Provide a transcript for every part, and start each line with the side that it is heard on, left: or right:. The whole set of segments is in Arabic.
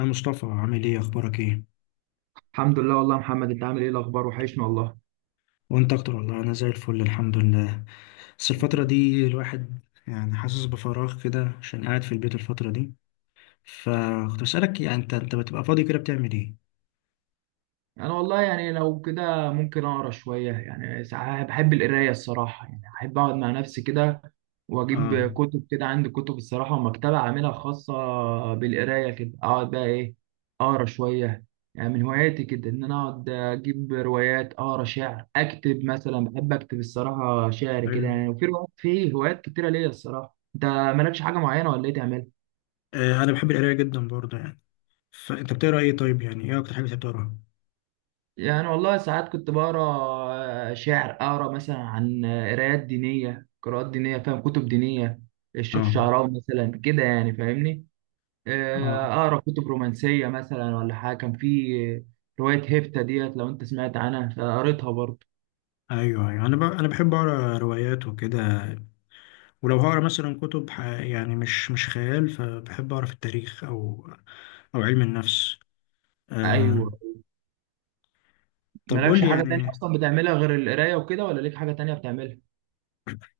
left: يا مصطفى، عامل ايه؟ اخبارك ايه؟
right: الحمد لله والله يا محمد، انت عامل ايه؟ الاخبار وحشني والله.
left: وانت اكتر والله. انا زي الفل الحمد لله. بس الفترة دي الواحد يعني حاسس بفراغ كده عشان قاعد في البيت الفترة دي. فكنت بسألك، يعني انت بتبقى فاضي كده بتعمل ايه؟
right: انا والله يعني لو كده ممكن اقرا شويه، يعني ساعات بحب القرايه الصراحه، يعني احب اقعد مع نفسي كده
left: اه.
right: واجيب كتب كده، عندي كتب الصراحه ومكتبه عاملها خاصه بالقرايه، كده اقعد بقى ايه، اقرا شويه. يعني من هواياتي كده ان انا اقعد اجيب روايات، اقرا شعر، اكتب مثلا، بحب اكتب الصراحه شعر كده
left: حلو.
right: يعني، وفي روايات، في هوايات كتيره ليا الصراحه. انت مالكش حاجه معينه ولا ايه تعمل؟
left: انا بحب القراية جدا برضه يعني. فانت بتقرا ايه؟ طيب، يعني ايه اكتر حاجة أنت بتقراها؟
right: يعني والله ساعات كنت بقرا شعر، اقرا مثلا عن قرايات دينيه، قراءات دينيه، فاهم؟ كتب دينيه، الشيخ
left: اه.
right: الشعراوي مثلا كده، يعني فاهمني.
left: اه.
right: اقرا كتب رومانسيه مثلا، ولا حاجه. كان في روايه هيفتا ديت، لو انت سمعت عنها، فقريتها برضه.
left: ايوه ايوه، انا بحب اقرا روايات وكده. ولو هقرا مثلا كتب، يعني مش خيال، فبحب اقرا في التاريخ او علم النفس. آه،
right: ايوه،
left: طب قول
right: مالكش
left: لي
right: حاجه تانية
left: يعني.
right: اصلا بتعملها غير القرايه وكده؟ ولا ليك حاجه تانية بتعملها؟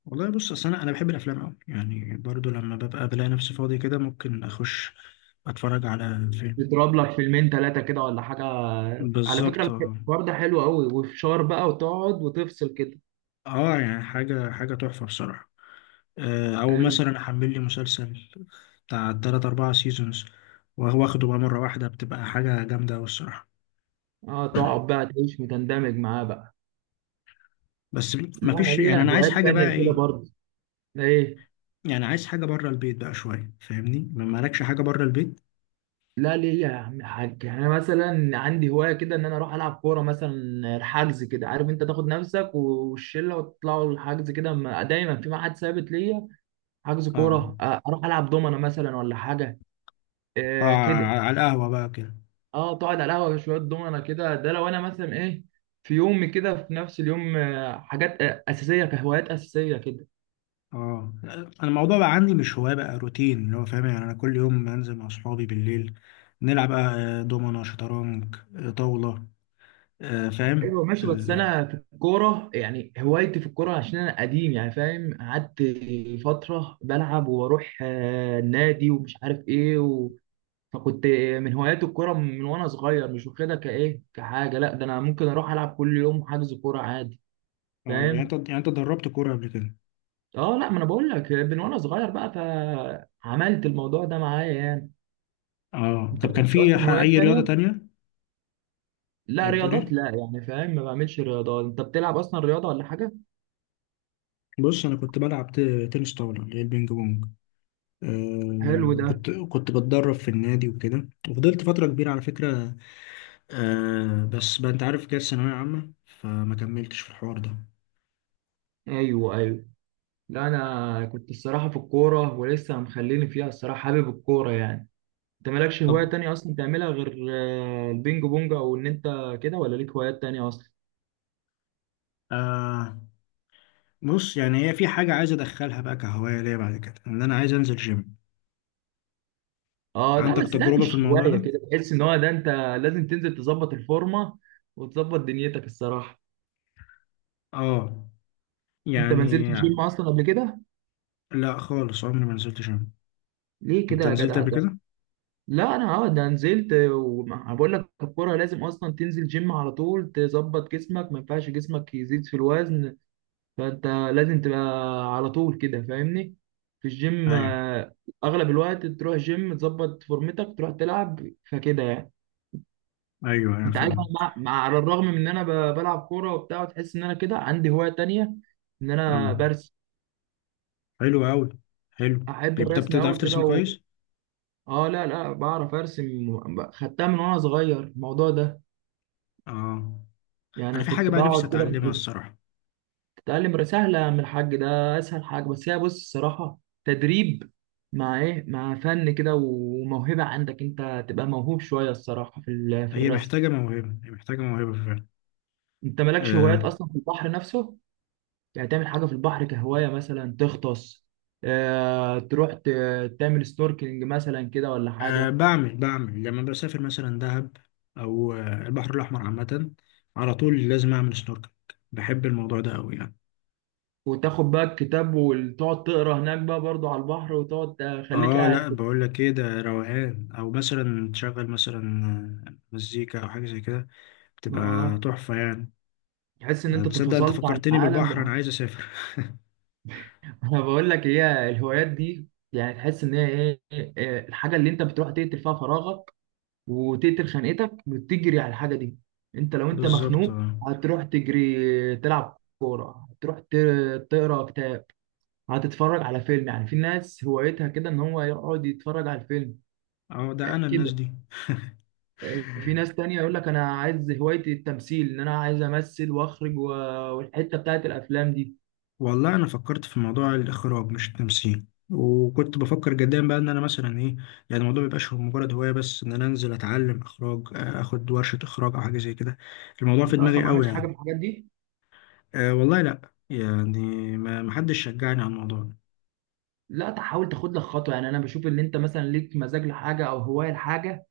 left: والله بص، اصل انا بحب الافلام قوي يعني، برضو لما ببقى بلاقي نفسي فاضي كده ممكن اخش اتفرج على فيلم.
right: تضرب لك فيلمين ثلاثه كده ولا حاجه؟ على
left: بالظبط
right: فكره
left: اه.
right: الحوار ده حلو قوي، وفشار بقى وتقعد وتفصل كده.
left: يعني حاجه حاجه تحفه بصراحه. او
right: أيوه.
left: مثلا احمل لي مسلسل بتاع تلات اربعة سيزونز، وهو واخده بقى مره واحده، بتبقى حاجه جامده قوي الصراحه.
right: اه تقعد بقى تعيش وتندمج معاه بقى.
left: بس.
right: لا انا
left: مفيش، يعني
right: ليا
left: انا عايز
right: هوايات
left: حاجه بقى
right: تانية كده
left: ايه.
right: برضه. ايه؟
left: يعني عايز حاجه بره البيت بقى شويه، فاهمني؟ ما مالكش حاجه بره البيت.
right: لا ليا يا عم الحاج، انا مثلا عندي هوايه كده ان انا اروح العب كوره مثلا، حجز كده، عارف انت تاخد نفسك والشله وتطلعوا الحجز كده، دايما في ميعاد ثابت ليا، حجز
left: اه.
right: كوره. اروح العب دومنه مثلا ولا حاجه.
left: اه،
right: آه كده.
left: على القهوه بقى كده.
right: اه تقعد على القهوه شويه دومنه كده. ده لو انا مثلا ايه، في يوم كده في نفس اليوم حاجات اساسيه، كهوايات اساسيه كده.
left: اه، انا الموضوع بقى عندي مش هواية، بقى روتين اللي هو فاهم. يعني انا كل يوم بنزل مع اصحابي بالليل، نلعب بقى دومنة، شطرنج، طاولة، فاهم
right: ايوه ماشي، بس انا في الكوره، يعني هوايتي في الكوره عشان انا قديم يعني، فاهم؟ قعدت فتره بلعب واروح النادي ومش عارف ايه فكنت من هوايات الكوره من وانا صغير، مش واخدها كحاجه، لا ده انا ممكن اروح العب كل يوم حجز كوره عادي.
left: اه، يعني انت
right: فاهم؟
left: يعني انت دربت كورة قبل كده؟
right: اه لا، ما انا بقول لك من وانا صغير بقى، فعملت الموضوع ده معايا يعني.
left: اه،
right: انت
left: طب كان
right: مالكش
left: في
right: اصلا هوايات
left: اي رياضة
right: تانية؟
left: تانية؟ ايه
right: لا
left: بتقول
right: رياضات لا،
left: ايه؟
right: يعني فاهم؟ ما بعملش رياضات. انت بتلعب اصلا رياضه ولا حاجه؟
left: بص، انا كنت بلعب تنس طاولة اللي هي البينج بونج.
right: حلو ده.
left: كنت بتدرب في النادي وكده، وفضلت فترة كبيرة على فكرة. بس بقى انت عارف كده الثانوية عامة، فما كملتش في الحوار ده.
right: ايوه ايوه. لا انا كنت الصراحه في الكوره، ولسه مخليني فيها الصراحه، حابب الكوره يعني. انت مالكش
left: طب.
right: هوايه تانية اصلا تعملها غير البينج بونج، او ان انت كده، ولا ليك هوايات تانية اصلا؟
left: آه بص، يعني هي في حاجة عايز أدخلها بقى كهواية ليا بعد كده، إن أنا عايز أنزل جيم.
right: اه لا،
left: عندك
right: بس ده
left: تجربة في
right: مش
left: الموضوع
right: هوايه
left: ده؟
right: كده، تحس ان هو ده انت. لازم تنزل تظبط الفورمه وتظبط دنيتك الصراحه.
left: آه
right: انت ما نزلتش
left: يعني
right: جيم اصلا قبل كده؟
left: لا خالص، عمري ما نزلت جيم.
right: ليه كده
left: أنت
right: يا
left: نزلت
right: جدع
left: قبل
right: ده؟
left: كده؟
right: لا انا اه ده نزلت، وبقول لك الكوره لازم اصلا تنزل جيم على طول، تظبط جسمك، ما ينفعش جسمك يزيد في الوزن. فانت لازم تبقى على طول كده فاهمني، في الجيم.
left: أيوه.
right: اغلب الوقت تروح جيم تظبط فورمتك، تروح تلعب، فكده يعني.
left: أيوه أيوه،
right: انت عارف أنا
left: فاهم.
right: مع على الرغم من ان انا بلعب كوره وبتاع، وتحس ان انا كده عندي هوايه تانية ان
left: آه.
right: انا برسم.
left: حلو أوي. حلو.
right: احب
left: طيب، طب
right: الرسم
left: بتعرف
right: قوي كده
left: ترسم كويس؟
right: اه لا لا بعرف ارسم، خدتها من وانا صغير الموضوع ده،
left: آه أنا
right: يعني
left: في حاجة
right: كنت
left: بقى نفسي
right: بقعد كده.
left: أتعلمها الصراحة.
right: تتعلم سهلة من الحاج ده، أسهل حاجة، بس هي بص الصراحة تدريب مع إيه، مع فن كده وموهبة، عندك أنت تبقى موهوب شوية الصراحة في في
left: هي
right: الرسم.
left: محتاجة موهبة، هي محتاجة موهبة.
right: أنت مالكش هوايات
left: فعلا.
right: أصلا في البحر نفسه؟ يعني تعمل حاجة في البحر كهواية، مثلا تغطس، آه تروح تعمل ستوركلينج مثلا كده ولا حاجة.
left: بعمل لما بسافر مثلا دهب، أو البحر الأحمر عامة. على طول لازم أعمل سنوركل. بحب الموضوع ده أوي يعني.
right: وتاخد بقى الكتاب وتقعد تقرا هناك بقى برضو على البحر، وتقعد خليك
left: اه
right: قاعد
left: لا،
right: كده.
left: بقول لك ايه، ده روقان. او مثلا تشغل مثلا مزيكا او حاجه زي كده، بتبقى
right: آه،
left: تحفه يعني.
right: تحس إن أنت
left: تصدق انت
right: تفصلت عن
left: فكرتني
right: العالم.
left: بالبحر، انا عايز اسافر
right: انا بقول لك هي الهوايات دي يعني، تحس ان هي ايه، الحاجه اللي انت بتروح تقتل فيها فراغك، وتقتل خانقتك، وتجري على الحاجه دي. انت لو انت
left: بالظبط
right: مخنوق،
left: اه.
right: هتروح تجري تلعب كوره، هتروح تقرا كتاب، هتتفرج على فيلم. يعني في ناس هوايتها كده ان هو يقعد يتفرج على الفيلم
left: اه، ده انا
right: كده.
left: الناس دي.
right: في ناس تانية يقول لك انا عايز هوايتي التمثيل، ان انا عايز امثل واخرج والحته بتاعت الافلام دي.
left: والله انا فكرت في موضوع الاخراج مش التمثيل، وكنت بفكر جدا بقى ان انا مثلا ايه. يعني الموضوع ميبقاش هو مجرد هوايه بس، ان انا انزل اتعلم اخراج، اخد ورشه اخراج او حاجه زي كده. الموضوع في
right: انت اصلا
left: دماغي
right: ما
left: قوي
right: عملتش حاجه
left: يعني.
right: في الحاجات دي؟
left: أه والله لا يعني. ما حدش شجعني على الموضوع ده.
right: لا تحاول تاخد لك خطوه، يعني انا بشوف ان انت مثلا ليك مزاج لحاجه، او هوايه لحاجه،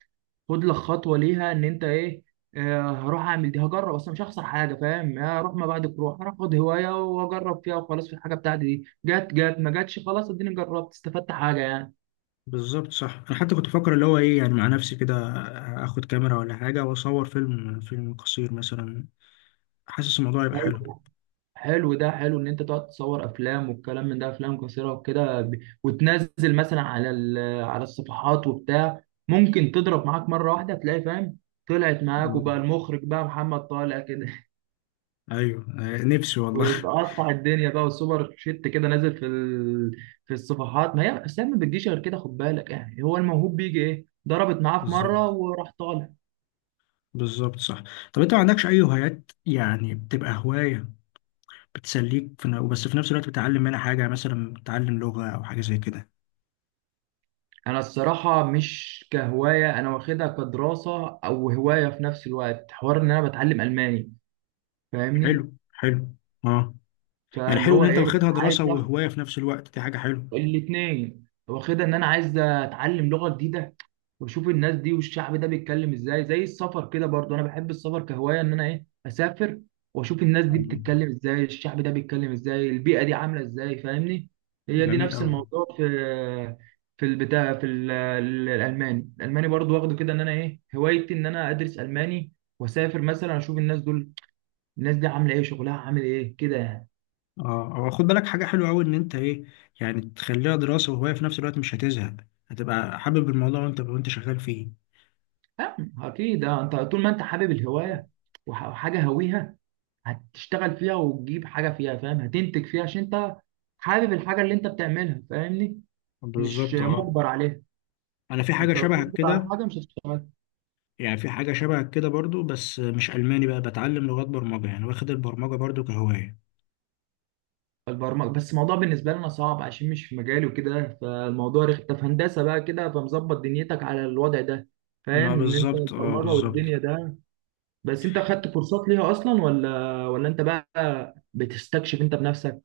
right: خد لك خطوه ليها، ان انت ايه، هروح اعمل دي، هجرب اصلا، مش هخسر حاجه، فاهم؟ يعني هروح، ما بعد بروح، هروح اخد هوايه واجرب فيها وخلاص، في الحاجه بتاعتي دي، جت جت، ما جاتش خلاص، اديني جربت، استفدت حاجه يعني.
left: بالظبط صح. انا حتى كنت بفكر اللي هو ايه، يعني مع نفسي كده اخد كاميرا ولا حاجه واصور فيلم، فيلم قصير مثلا. حاسس الموضوع يبقى
right: طيب،
left: حلو.
right: حلو ده. حلو ان انت تقعد تصور افلام والكلام من ده، افلام قصيره وكده، وتنزل مثلا على على الصفحات وبتاع، ممكن تضرب معاك مره واحده، تلاقي فاهم طلعت معاك،
left: آه.
right: وبقى المخرج بقى محمد طالع كده.
left: ايوه. نفسي والله
right: وقطع الدنيا بقى والسوبر شيت كده نازل في الصفحات. ما هي السلام ما بتجيش غير كده، خد بالك يعني، هو الموهوب بيجي ايه، ضربت معاه في مره
left: بالظبط.
right: وراح طالع.
left: بالظبط صح. طب انت ما عندكش اي هوايات يعني بتبقى هواية بتسليك في بس في نفس الوقت بتتعلم منها حاجة، مثلا بتتعلم لغة او حاجة زي كده؟
right: انا الصراحه مش كهوايه، انا واخدها كدراسه او هوايه في نفس الوقت، حوار ان انا بتعلم الماني فاهمني.
left: حلو حلو. اه، يعني
right: فاللي
left: حلو ان
right: هو
left: انت
right: ايه،
left: واخدها
right: عايز
left: دراسة
right: اخد
left: وهواية في نفس الوقت، دي حاجة حلوة.
right: الاثنين، واخدها ان انا عايز اتعلم لغه جديده، واشوف الناس دي والشعب ده بيتكلم ازاي، زي السفر كده برضو، انا بحب السفر كهوايه ان انا ايه اسافر واشوف الناس دي
left: آه،
right: بتتكلم ازاي، الشعب ده بيتكلم ازاي، البيئه دي عامله ازاي، فاهمني. هي دي
left: جميل
right: نفس
left: قوي.
right: الموضوع، في في البتاع، في الالماني، الالماني برضو واخده كده ان انا ايه، هوايتي ان انا ادرس الماني، واسافر مثلا اشوف الناس دول، الناس دي عامله ايه، شغلها عامل ايه كده يعني.
left: اه، او خد بالك حاجة حلوة قوي، ان انت ايه، يعني تخليها دراسة وهواية في نفس الوقت مش هتزهق. هتبقى حابب الموضوع وانت شغال فيه.
right: اكيد. آه، انت طول ما انت حابب الهوايه وحاجه هويها، هتشتغل فيها وتجيب حاجه فيها، فاهم؟ هتنتج فيها عشان انت حابب الحاجه اللي انت بتعملها فاهمني، مش
left: بالظبط اه.
right: مجبر عليها.
left: انا في حاجة
right: انت لو
left: شبهك
right: مجبر على
left: كده.
right: حاجه مش هتشتغل.
left: يعني في حاجة شبه كده برضو بس مش ألماني بقى، بتعلم لغات برمجة يعني، واخد البرمجة برضو كهواية.
right: البرمجه بس الموضوع بالنسبه لنا صعب عشان مش في مجالي وكده، فالموضوع رخ. انت في هندسه بقى كده، فمظبط دنيتك على الوضع ده فاهم،
left: ما
right: ان انت
left: بالظبط اه،
right: البرمجه
left: بالظبط.
right: والدنيا ده. بس انت خدت كورسات ليها اصلا، ولا ولا انت بقى بتستكشف انت بنفسك؟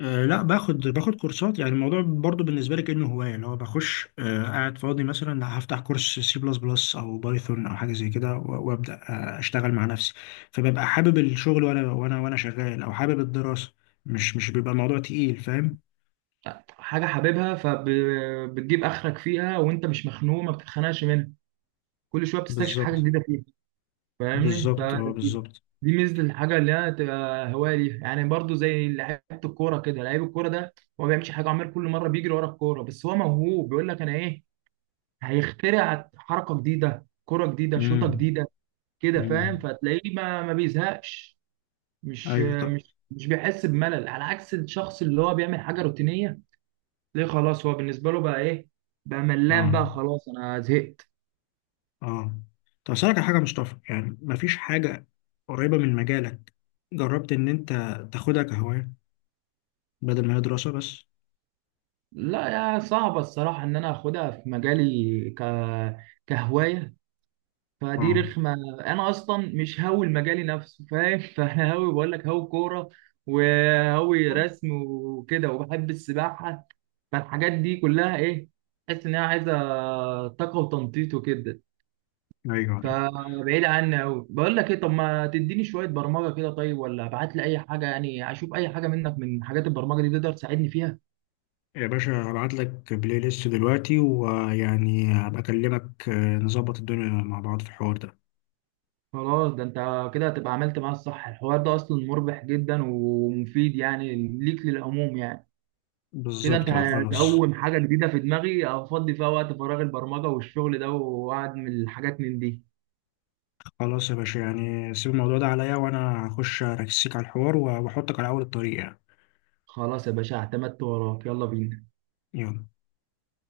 left: لا، باخد كورسات. يعني الموضوع برضو بالنسبة لي كأنه هواية، اللي هو بخش قاعد فاضي مثلا هفتح كورس C++ أو بايثون أو حاجة زي كده، و- وأبدأ أشتغل مع نفسي. فببقى حابب الشغل، وأنا وأنا شغال أو حابب الدراسة. مش بيبقى الموضوع تقيل فاهم.
right: حاجه حاببها، فبتجيب اخرك فيها، وانت مش مخنوق، ما بتتخنقش منها، كل شويه بتستكشف حاجه
left: بالظبط،
right: جديده فيها، فاهمني؟
left: بالظبط اه،
right: فدي،
left: بالظبط.
right: دي ميزه الحاجه اللي هي تبقى هوايه ليها يعني. برضو زي لعيبه الكوره كده، لعيب الكوره ده هو ما بيعملش حاجه عمال كل مره بيجري ورا الكوره، بس هو موهوب بيقول لك انا ايه، هيخترع حركه جديده، كوره جديده، شوطه
left: امم.
right: جديده كده، فاهم؟
left: امم.
right: فتلاقيه ما بيزهقش، مش
left: ايوه طب.
right: مش مش بيحس بملل، على عكس الشخص اللي هو بيعمل حاجه روتينيه، ليه؟ خلاص هو بالنسبه له بقى ايه، بقى ملان
left: اه.
right: بقى، خلاص انا زهقت.
left: اه. طب اسالك على حاجه يا مصطفى، يعني مفيش حاجه قريبه من مجالك جربت ان انت تاخدها كهوايه بدل ما هي دراسه بس؟
right: لا، يا صعبة الصراحة إن أنا آخدها في مجالي كهواية، فدي
left: اه.
right: رخمة. أنا أصلا مش هاوي المجالي نفسه فاهم؟ فأنا هاوي، بقول لك هاوي كورة، وهاوي رسم وكده، وبحب السباحة. فالحاجات دي كلها إيه، تحس إن هي عايزة طاقة وتنطيط وكده،
left: ايوه ايوه
right: فبعيد عني أوي. بقول لك إيه، طب ما تديني شوية برمجة كده طيب، ولا ابعت لي أي حاجة يعني، أشوف أي حاجة منك من حاجات البرمجة دي تقدر تساعدني فيها.
left: يا باشا، هبعت لك بلاي ليست دلوقتي، ويعني هبقى اكلمك نظبط الدنيا مع بعض في الحوار ده.
right: خلاص، ده انت كده هتبقى عملت معاه الصح، الحوار ده اصلا مربح جدا ومفيد يعني ليك، للعموم يعني. كده انت
left: بالظبط اه. خلاص.
right: هتقوم حاجه جديده في دماغي افضي فيها وقت فراغ، البرمجه والشغل ده، وقعد من الحاجات من دي.
left: خلاص يا باشا، يعني سيب الموضوع ده عليا، وانا هخش اركسيك على الحوار واحطك على اول الطريق يعني.
right: خلاص يا باشا، اعتمدت وراك، يلا بينا.
left: يلا.